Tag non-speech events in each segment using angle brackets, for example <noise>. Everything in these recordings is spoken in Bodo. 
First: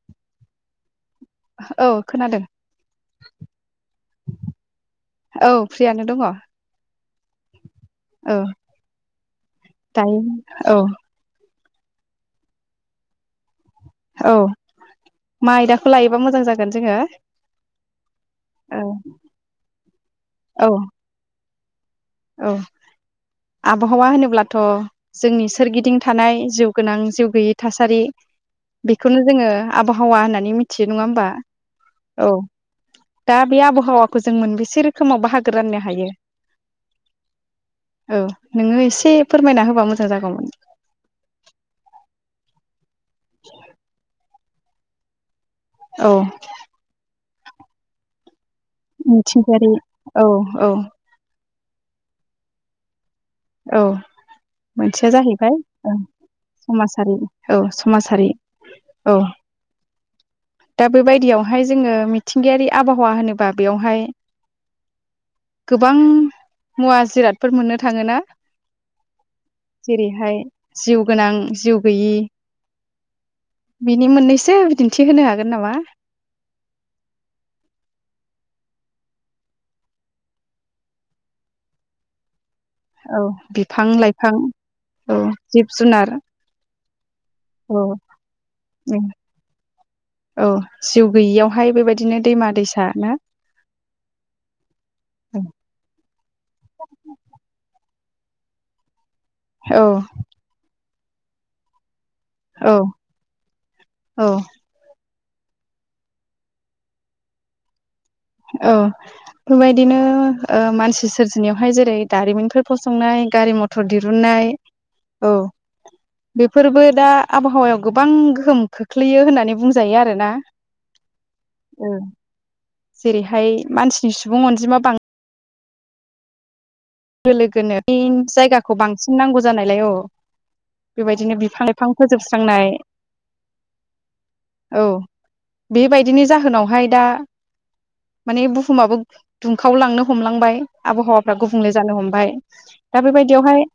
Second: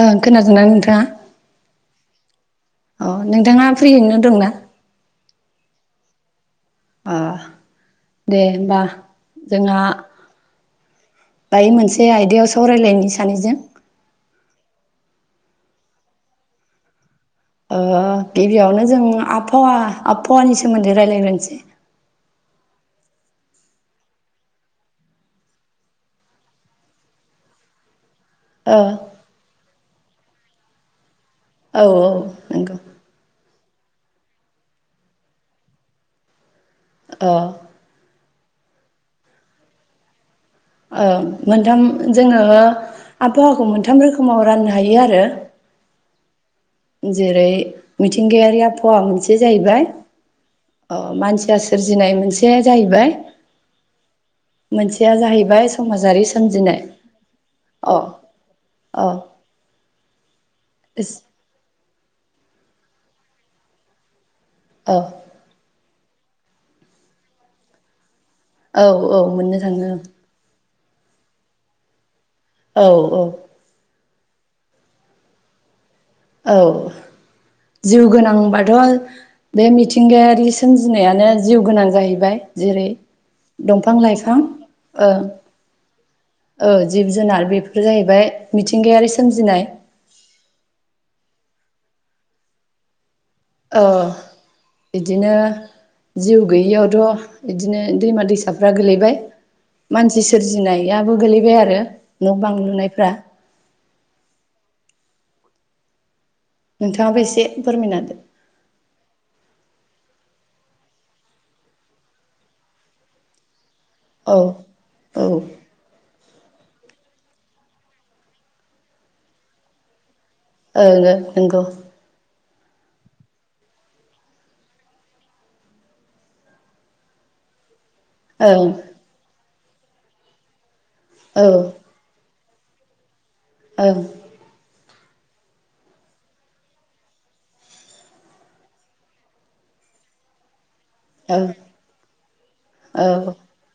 ओं खोनादोंना नोंथाङा? औ खोनादों। अ नोंथाङा फ्रियैनो दंना? औ फ्रियानो दङ औ अ दे होमबा जोंहा दायो औ दायो मोनसे आयदायाव सावरायलायनि सानैजों। औ मा आयदाखौ लायोबा मोजां जागोन जोङो। ओ ओ औ गिबियावनो जों आबहावा आबहावानि औ सोमोन्दै रायलायग्रोनसै। औ आबहावा होनोब्लाथ जोंनि सोरगिदिं थानाय जिउगोनां जिउ गैयि थासारि। ओ बेखौनो जोङो आबहावा होननानै मिथियो नङा होमबा? औ औ नंगौ। हावाखौ जों मोनबेसे रोखोमाव बाहागो राननो हायो। अ। औ नोङो एसे फोरमायना होबा मोजां जागौमोन। औ मोनथाम जोङो आबहावाखौ मोनथाम रोखो माव राननो हायो आरो औ जेरै मिथिंगायारिया आब हावा मोनसे मिथिंगायारि जाहैबाय औ औ अ मानसिया सोरजिनाय मोनसेया जाहैबाय औ मोनसेया जाहैबाय ओं समाजारि औ अ समाजारि औ दा बेबायदियावहाय जोङो मिथिंगायारि आबहावा होनोबा बेवहाय औ गोबां मुवा जिरादफोर मोननो थाङोना औ औ मोननो थांङो औ जेरैहाय जिउ गोनां जिउ गैयि औ औ बिनि मोननैसो बिदिन्थि होनो हागोन नामा औ जिउ गोनांबाथ' बे मिथिंगायारि सोमजिनायानो जिउ गोनां जाहैबाय। जेरै औ बिफां दंफां लाइफां ओ औ जिब जुनार ओ जिब जुनार औ बेफोर जाहैबाय मिथिंगायारि सोमजिनाय। औ जिउ गैयियावहाय बेबायदिनो दैमा दैसा ना ओ बिदिनो जिउ गैयिआवथ' बिदिनो दैमा दैसाफ्रा गोलैबाय। औ मानसि सोरजिनाय याबो गोलैबाय आरो। न' बां औ लुनायफ्रा औ नोंथांङाबो एसे फोरमायना होदो। औ बेफोरबायदिनो ओ मानसि सोरजिनायावहाय जेरै दारिमिनफोर फसंनाय गारि मथ थर दिरुननाय औ बेफोरबो दा आबहावायाव गोबां गोहोम खोख्लैयो होननानै बुंजायो आरोना ओं ओं नंगौ जेरैहाय मानसिनि सुबुं अनजिमा बां लोगो लोगोनो यिन ओं जायगाखौ बांसिन नांगौ जानायलाय औ बेबायदिनो औ बिफां लाइफां फोजोब स्रांनाय ओं। औ बेबायदिनि जाहोनावहाय दा माने बुहुमाबो दुंखावलांनो हमलांबाय। आबहावाफ्रा ओं गु बुंले जानो हमबाय। दा औ बेबायदियावहाय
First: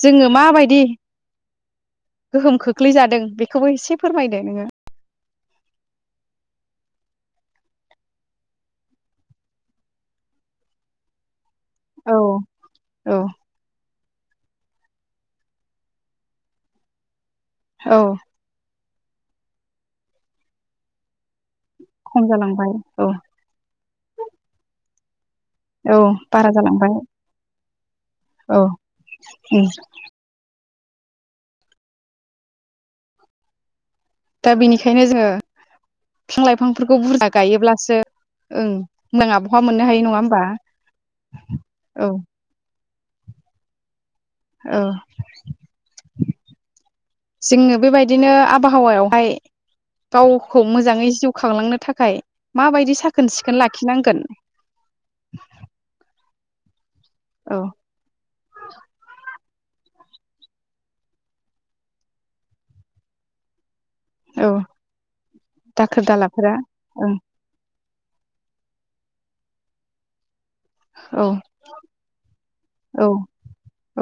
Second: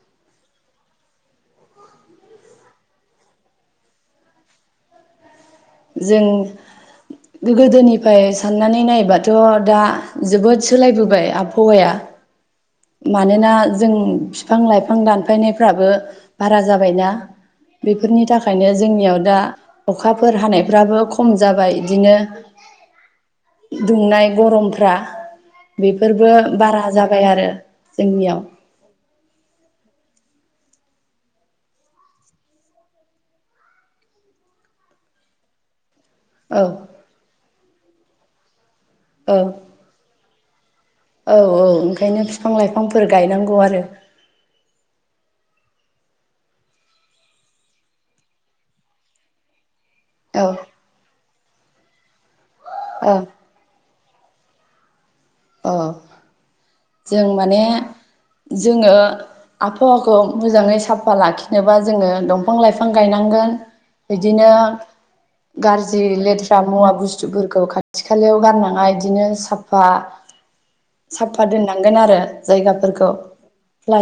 जोंङो माबायदि गोहोम खोख्लैजादों बेखौबो एसे फोरमायदो नोंङो। जों गोदोनिफ्राय साननानै नायोब्लाथ' दा जोबोद सोलायबोबाय आब हावाया। औ औ मानोना जों फिफां लाइफां दानफायनायफ्राबो बारा जाबायना। औ बेफोरनि थाखायनो जोंनियाव दा अखाफोर हानायफ्राबो खम जाबाय। बिदिनो खम जालांबाय औ दुंनाय गरमफ्रा औ बेफोरबो बारा जालांबाय जाबाय आरो जोंनियाव। औ उम। दा बिनिखायनो जोङो फिफां औ लाइफांफोरखौ बुरजा गायोब्ला सो ओं। औ <unintelligible> मोननो हायो नङा होमबा। औ औ ओंखायनो फिफां लाइ फांफोर गायनांगौ आरो औ। जोंनो बेबायदिनो आबहावायावहाय औ गावखौ मोजाङै जिउ खांलांनो थाखाय माबायदि औ साखोन सिखोन लाखि नांगोन औ जों औ माने जोङो आबहावाखौ मोजाङै साफा लाखिनोबा जोङो दंफां लाइफां गायनांगोन। बिदिनो औ दाखोर गाज्रि दालाफोरा लेथ्रा मुवा ओं बुस्थुफोरखौ खा थि खालायाव गारनाङा इदिनो साफा औ साफा दोननांगोन आरो जायगाफोरखौ। औ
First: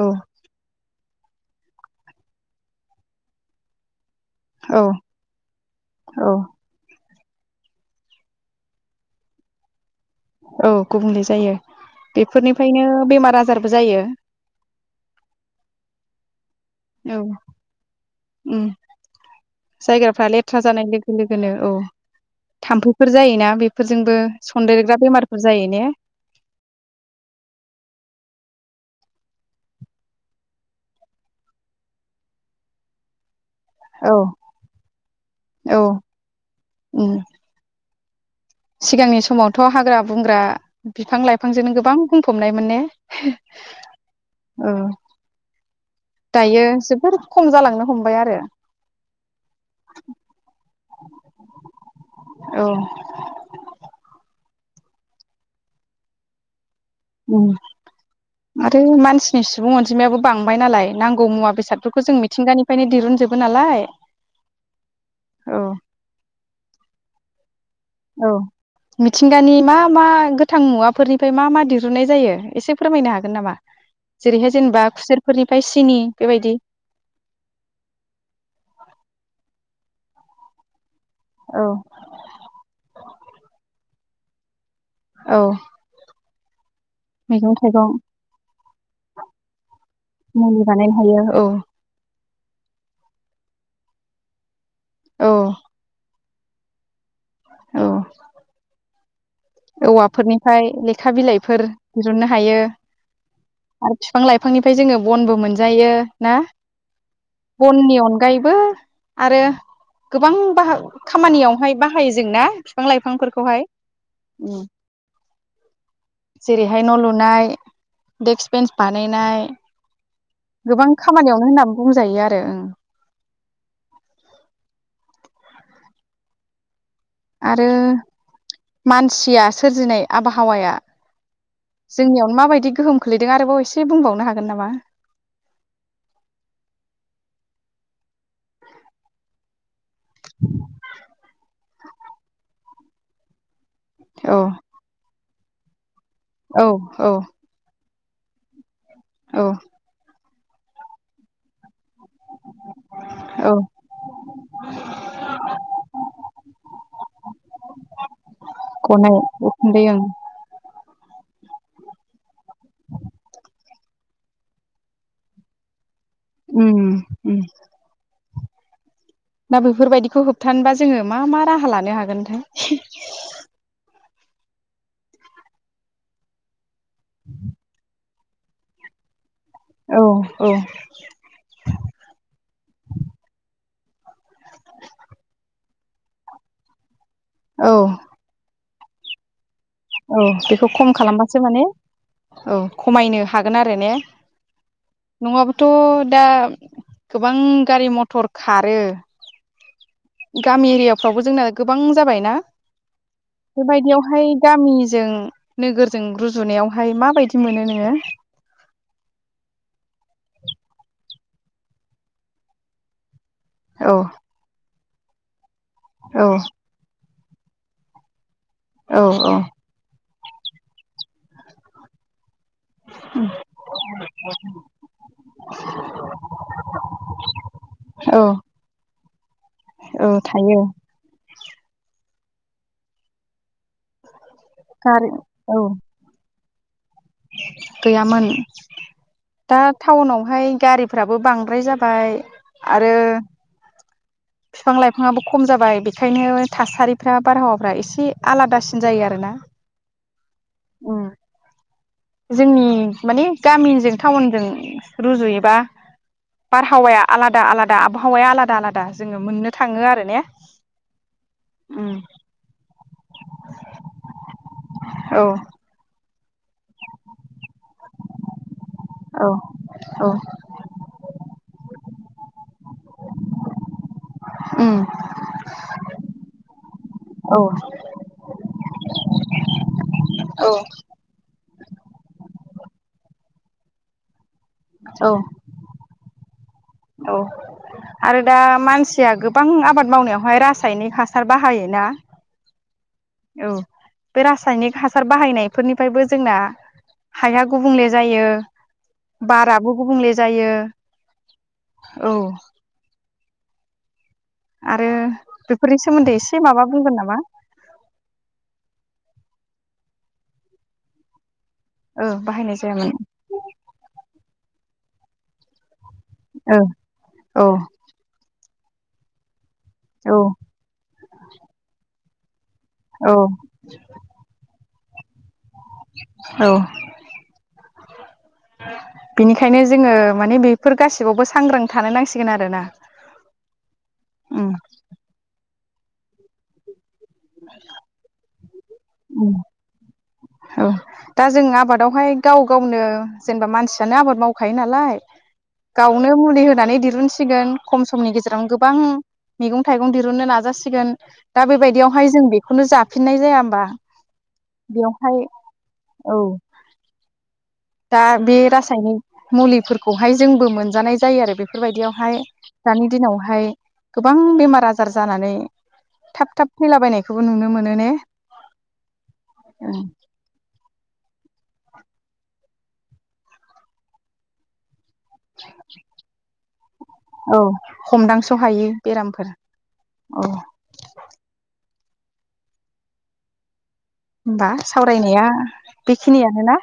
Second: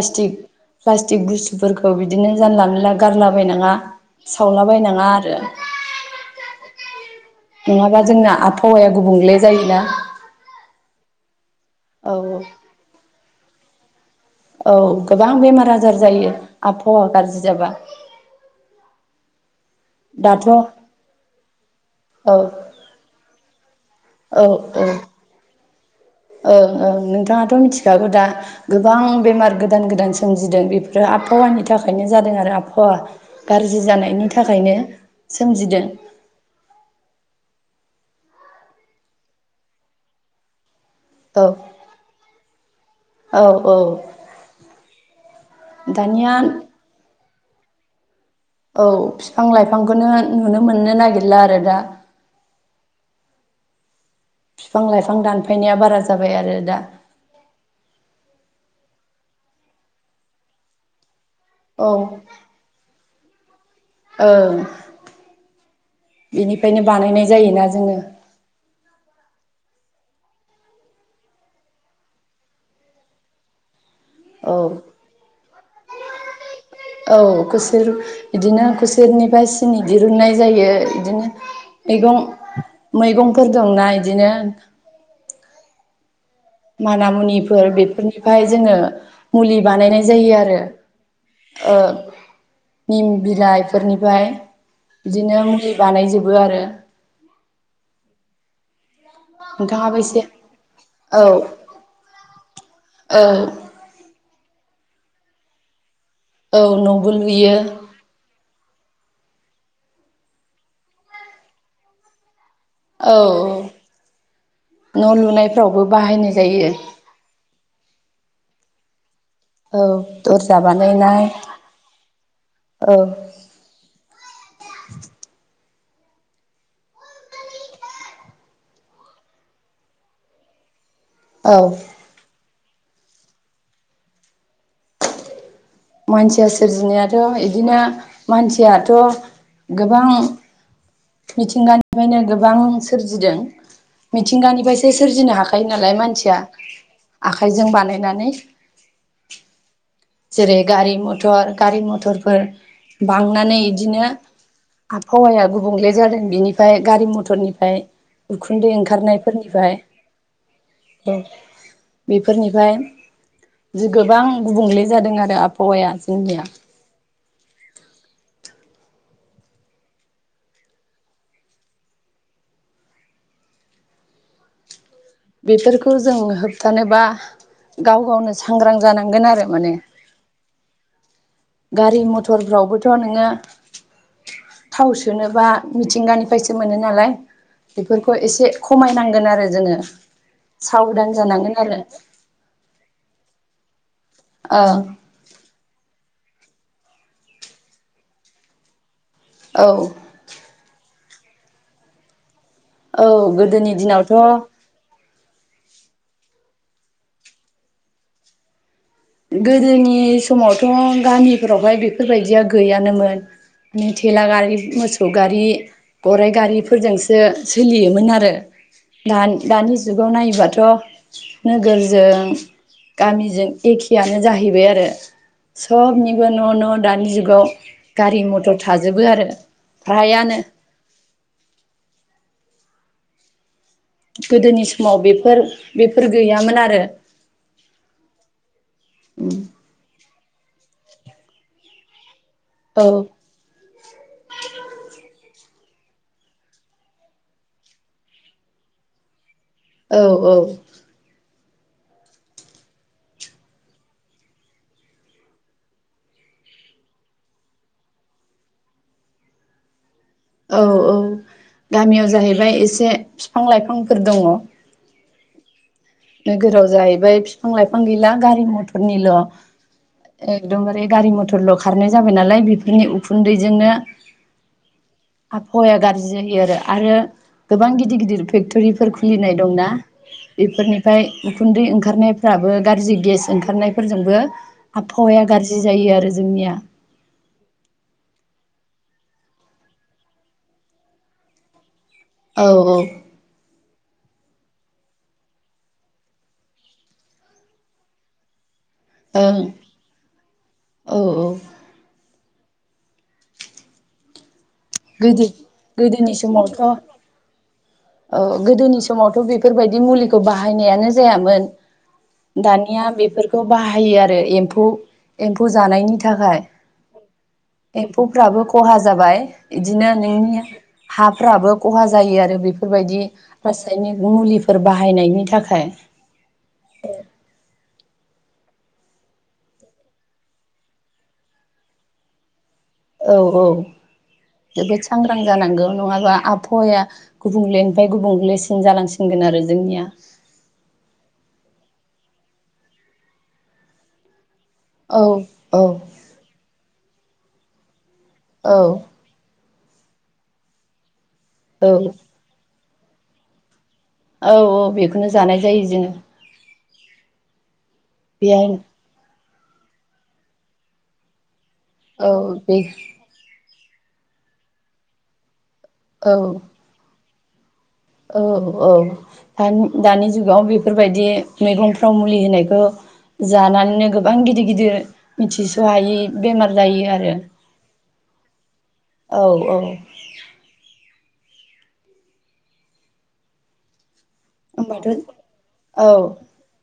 औ प्लास्टिक बुस्थुफोरखौ बिदिनो जानला मानला गारलाबाय नाङा। सावलाबाय औ नाङा आरो औ नङाबा जोंना आबहावाया गुबुंले जायोना। औ गुबुंले जायो। औ औ बेफोरनिफ्रायनो बेमार। बाजारबो जायो। औ गोबां बेमार आजार जायो। आबहावा औ गाज्रि जाबा उम जायगाफ्रा दाथ' औ लेथ्रा जानाय लोगो लोगोनो औ औ थाम्फैफोर जायोना बेफोरजोंबो औ सनदेरग्रा बेमारफोर जायो ने? ओं ओं नोंथाङाथ' मिथिखागौ दा गोबां बेमार गोदान गोदान सोमजिदों बेफोरो आबहावानि थाखायनो जादों आरो आबहावा गाज्रि औ जानायनि थाखायनो सोमजिदों। औ उम सिगांनि समावथ' हाग्रा बंग्रा बिफां औ लाइफांजोंनो गोबां बुंफबनायमोन ने? औ औ दानिया दायो जोबोर खम जालांनो हमबाय आरो। औ बिफां लाइफांखौनो नुनो मोननो नागिरला आरो दा। औ बिफां लाइफां दानफायनाया बारा जाबाय आरो दा। उम आरो मानसिनि सुबुं अनजिमायाबो बांबाय नालाय नां गौ मुवा औ बेसाफोरखौ जों मिथिंगानिफ्रायनो दिरुनजोब बो नालाय। औ औ बेनिफ्रायनो बानायनाय। जायोना। जोङो औ मिथिंगानि मा मा गोथां मुवाफोरनिफ्राय मा मा दिरुननाय जायो एसे फोरमायनो हागोन नामा? जेरैहाय औ जेनेबा खुसेरफोरनि फ्रायसिनि बेबायदि। औ खुसेर बिदिनो खुसेरनिफ्राय सिनि दिरुननाय जायो। बिदिनो औ मैगं मैगंफोर दंना। बिदिनो। औ। माना मैगं मुनिफोर थाइगं बेफोरनिफ्राय जोङो मुलि बानायनाय जायो आरो मुलि बानायनो हायो औ ओ निम बिलाइफोरनिफ्राय औ बिदिनो मुलि बानायजोब बो आरो। औ। नोंथाङाबो एसे औवाफोरनिफ्राय लेखा औ बिलाइफोर दिरुननो हायो औ आरो बिफां लाइफांनि ओमफ्राय जोङो बनबो मोनजायो। ना औ न'बो लुयो बननि अनगायैबो आरो गोबां बा खामानियावहाय बाहायो जों जोंना औ औ न' लुनाय जेरैहाय न' लुनाय देक्स बेन्स बानायनाय औ दरजा गोबां बानायनाय खामानियावनो होननानै बुंजायो आरो ओं औ आरो मानसिया सोरजिनाय आबहावाया औ जोंनियावनो माबायदि गोहोम खोलैदों आरोबाव एसे बुंबावनो हागोन नामा? मानसिया सोरजिनायाथ' बिदिनो मानसियाथ' गोबां मिथिंगानिफ्रायनो गोबां सोरजिदों। औ मिथिंगानिफ्रायसो सोरजिनो <unintelligible> नायनालाय <unintelligible> ‌ औ औ <unintelligible> आखायजों बानाय बिनानै औ। जेरै गारि मथर गारि <unintelligible> थरफोर औ बांनानै बिदिनो आबहावायाबो <unintelligible> बुंले जादों बेनिफ्राय गारि मथरनिफ्राय उखुन्दै गनाय ओंखारनायफोरनिफ्राय उखुन्दै ओं औ बेफोरनिफ्राय जि गोबां गुबुंले जादों आरो आबहावाया। जोंनिया उम उम। दा बेफोरबायदिखौ होबथानोबा जोङो मा मा राहा लानो हागोनथाय? बेफोरखौ जों <unintelligible> थानोबा गाव गावनो सांग्रां जानांगोन आरो माने औ औ गारि मथरफ्रावबोथ' नोङो थाव सोनोबा मिथिंगानिफ्रायसो मोनो नालाय औ बेफोरखौ एसे खमायनांगोन आरो जोङो। औ बेखौ खम साबधान खालामबासो जानांगोन माने आरो औ खमायनो हागोन आरो। <unintelligible> औ नङाबाथ' दा गोबां गारि मथर खारो। औ। गामि एरियाफ्रावबो जोंना गोबां जाबायना औ गोदोनि बेबायदियावहाय दिनावथ' गामिजों नोगोरजों रुजुनायाव हाय माबायदि मोनो नोङो गोदोनि समावथ' गामिफोरावहाय बेफोरबायदिया गैयानोमोन औ निथि लागारि मोस सौगारि औ गराइ गारिफोरजोंसो सो सोलियोमोन आरो औ दा दानि जुग खौ नायोबाथ' नोगोरजों गामिजों एखेआनो जाहैबाय आरो सबनिबो न' न' दानि जुगाव औ गारि मथर थाजोबो आरो औ फ्रायानो थायो गोदोनि समाव गारि बेफोर औ बेफोर गैया मोन आरो गैयामोन दा टाउनाव ओमफ्राय गारिफ्राबो बांद्राय जाबाय औ आरो बिफां लाइफाङाबो खम जाबाय बेखायनो थासारिफ्रा बारहावाफ्रा एसे आलादासिन जायो आरो ना। औ औ अ जोंनि माने गामिजों टाउनजों रुजुयोबा बारहावाया आलादा आलादा आबहावाया आलादा आलादा जोङो मोननो थाङो आरो ने औ औ गामियाव जाहैबाय एसे बिफां लाइफांफोर दङ। औ नोगोराव जाहैबाय बिफां लाइफां गैला गारि मथरनिल' औ एकदमबारे गारि मथरल' खारनाय जाबाय नालाय बेफोरनि उखुन्दैजोंनो उम आबहावाया गाज्रि जायो आरो आरो औ गोबां गिदिर गिदिर फेक्ट'रिफोर खुलिनाय दंना बेफोरनि उखुन्दै ओंखारनायफ्राबो गाज्रि गेस ओंखारनायफोरजोंबो औ आबहावाया गाज्रि जायो आरो जोंनिया औ आरो दा मानसिया गोबां आबाद मावनायावहाय रासायनिक हासार बाहायोना औ औ औ बे रासायनिक हासार बाहायनायफोरनिफ्रायबो जोंना हाया गुबुंले जायो। ओं बाराबो गुबुंले जायो औ औ औ आरो गोदि बेफोरनि गोदोनि सोमोन्दै एसे समावथ' माबा औ बुंगोन नामा गोदोनि समावथ' बेफोरबायदि मुलिखौ बाहायनायानो जायामोन। ओ बाहायनाय दानिया जायामोन बेफोरखौ बाहायो आरो एम्फौ एम्फौ जानायनि थाखाय ओ औ एम्फौफ्राबो खहा जाबाय इदिनो औ नोंनि हाफ्राबो खहा जायो आरो बेफोरबायदि औ रासायनिक मुलिफोर <unintelligible> औ बिनिखायनो जोङो माने बेफोर गासिबावबो सांग्रां थानो नांसिगोन आरोना औ औ उम जोबोद सांग्रां जानांगौ। नङाबा आबहावाया गुबुंलेनिफाय गुबुंले जालांसिनगोन उम आरो जोंनिया औ दा जों आबादावहाय गाव गावनो जेनेबा मानसियानो आबाद माव खायो नालाय औ औ गावनो मुलि होनानै दिरुन सि सिगोन खम <unintelligible> समनि गेजेरावनो औ गोबां मैगं थाइगं दिरुननो नाजासिगोन दा औ बेबायदियावहाय जों बेखौनो जा फिननाय जाया होमबा? औ औ बेखौनो जो बेयावहाय जानाय जायो जोङो। औ दा बे बेहाय रासायनिक मुलिफोरखौहाय जोंबो मोनजानाय जायो आरो बे बेफोर औ बायदियावहाय बे दानि दिनावहाय गोबां बेमार आजार जानानै औ थाब थाब थैलाबायनायखौ बेखौबो नुनो मोन औ औ दानि दानि जुगाव बेफोर बेफोरबायदि मैगंफ्राव मुलि होनायखौ जानानैनो गोबां गिदिर गिदिर मिथिस हायि बेमार जायो आरो औ हमदांस हायि औ बेरामफोर औ औ होमबा होमबाथ‌ सावरायनाया औ बेखिनियानोना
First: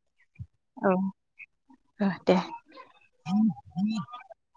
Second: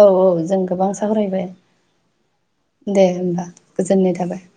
औ औ जों गोबां औ सावरायबाय दे दे होमबा गोजोननाय थाबाय <inaudible>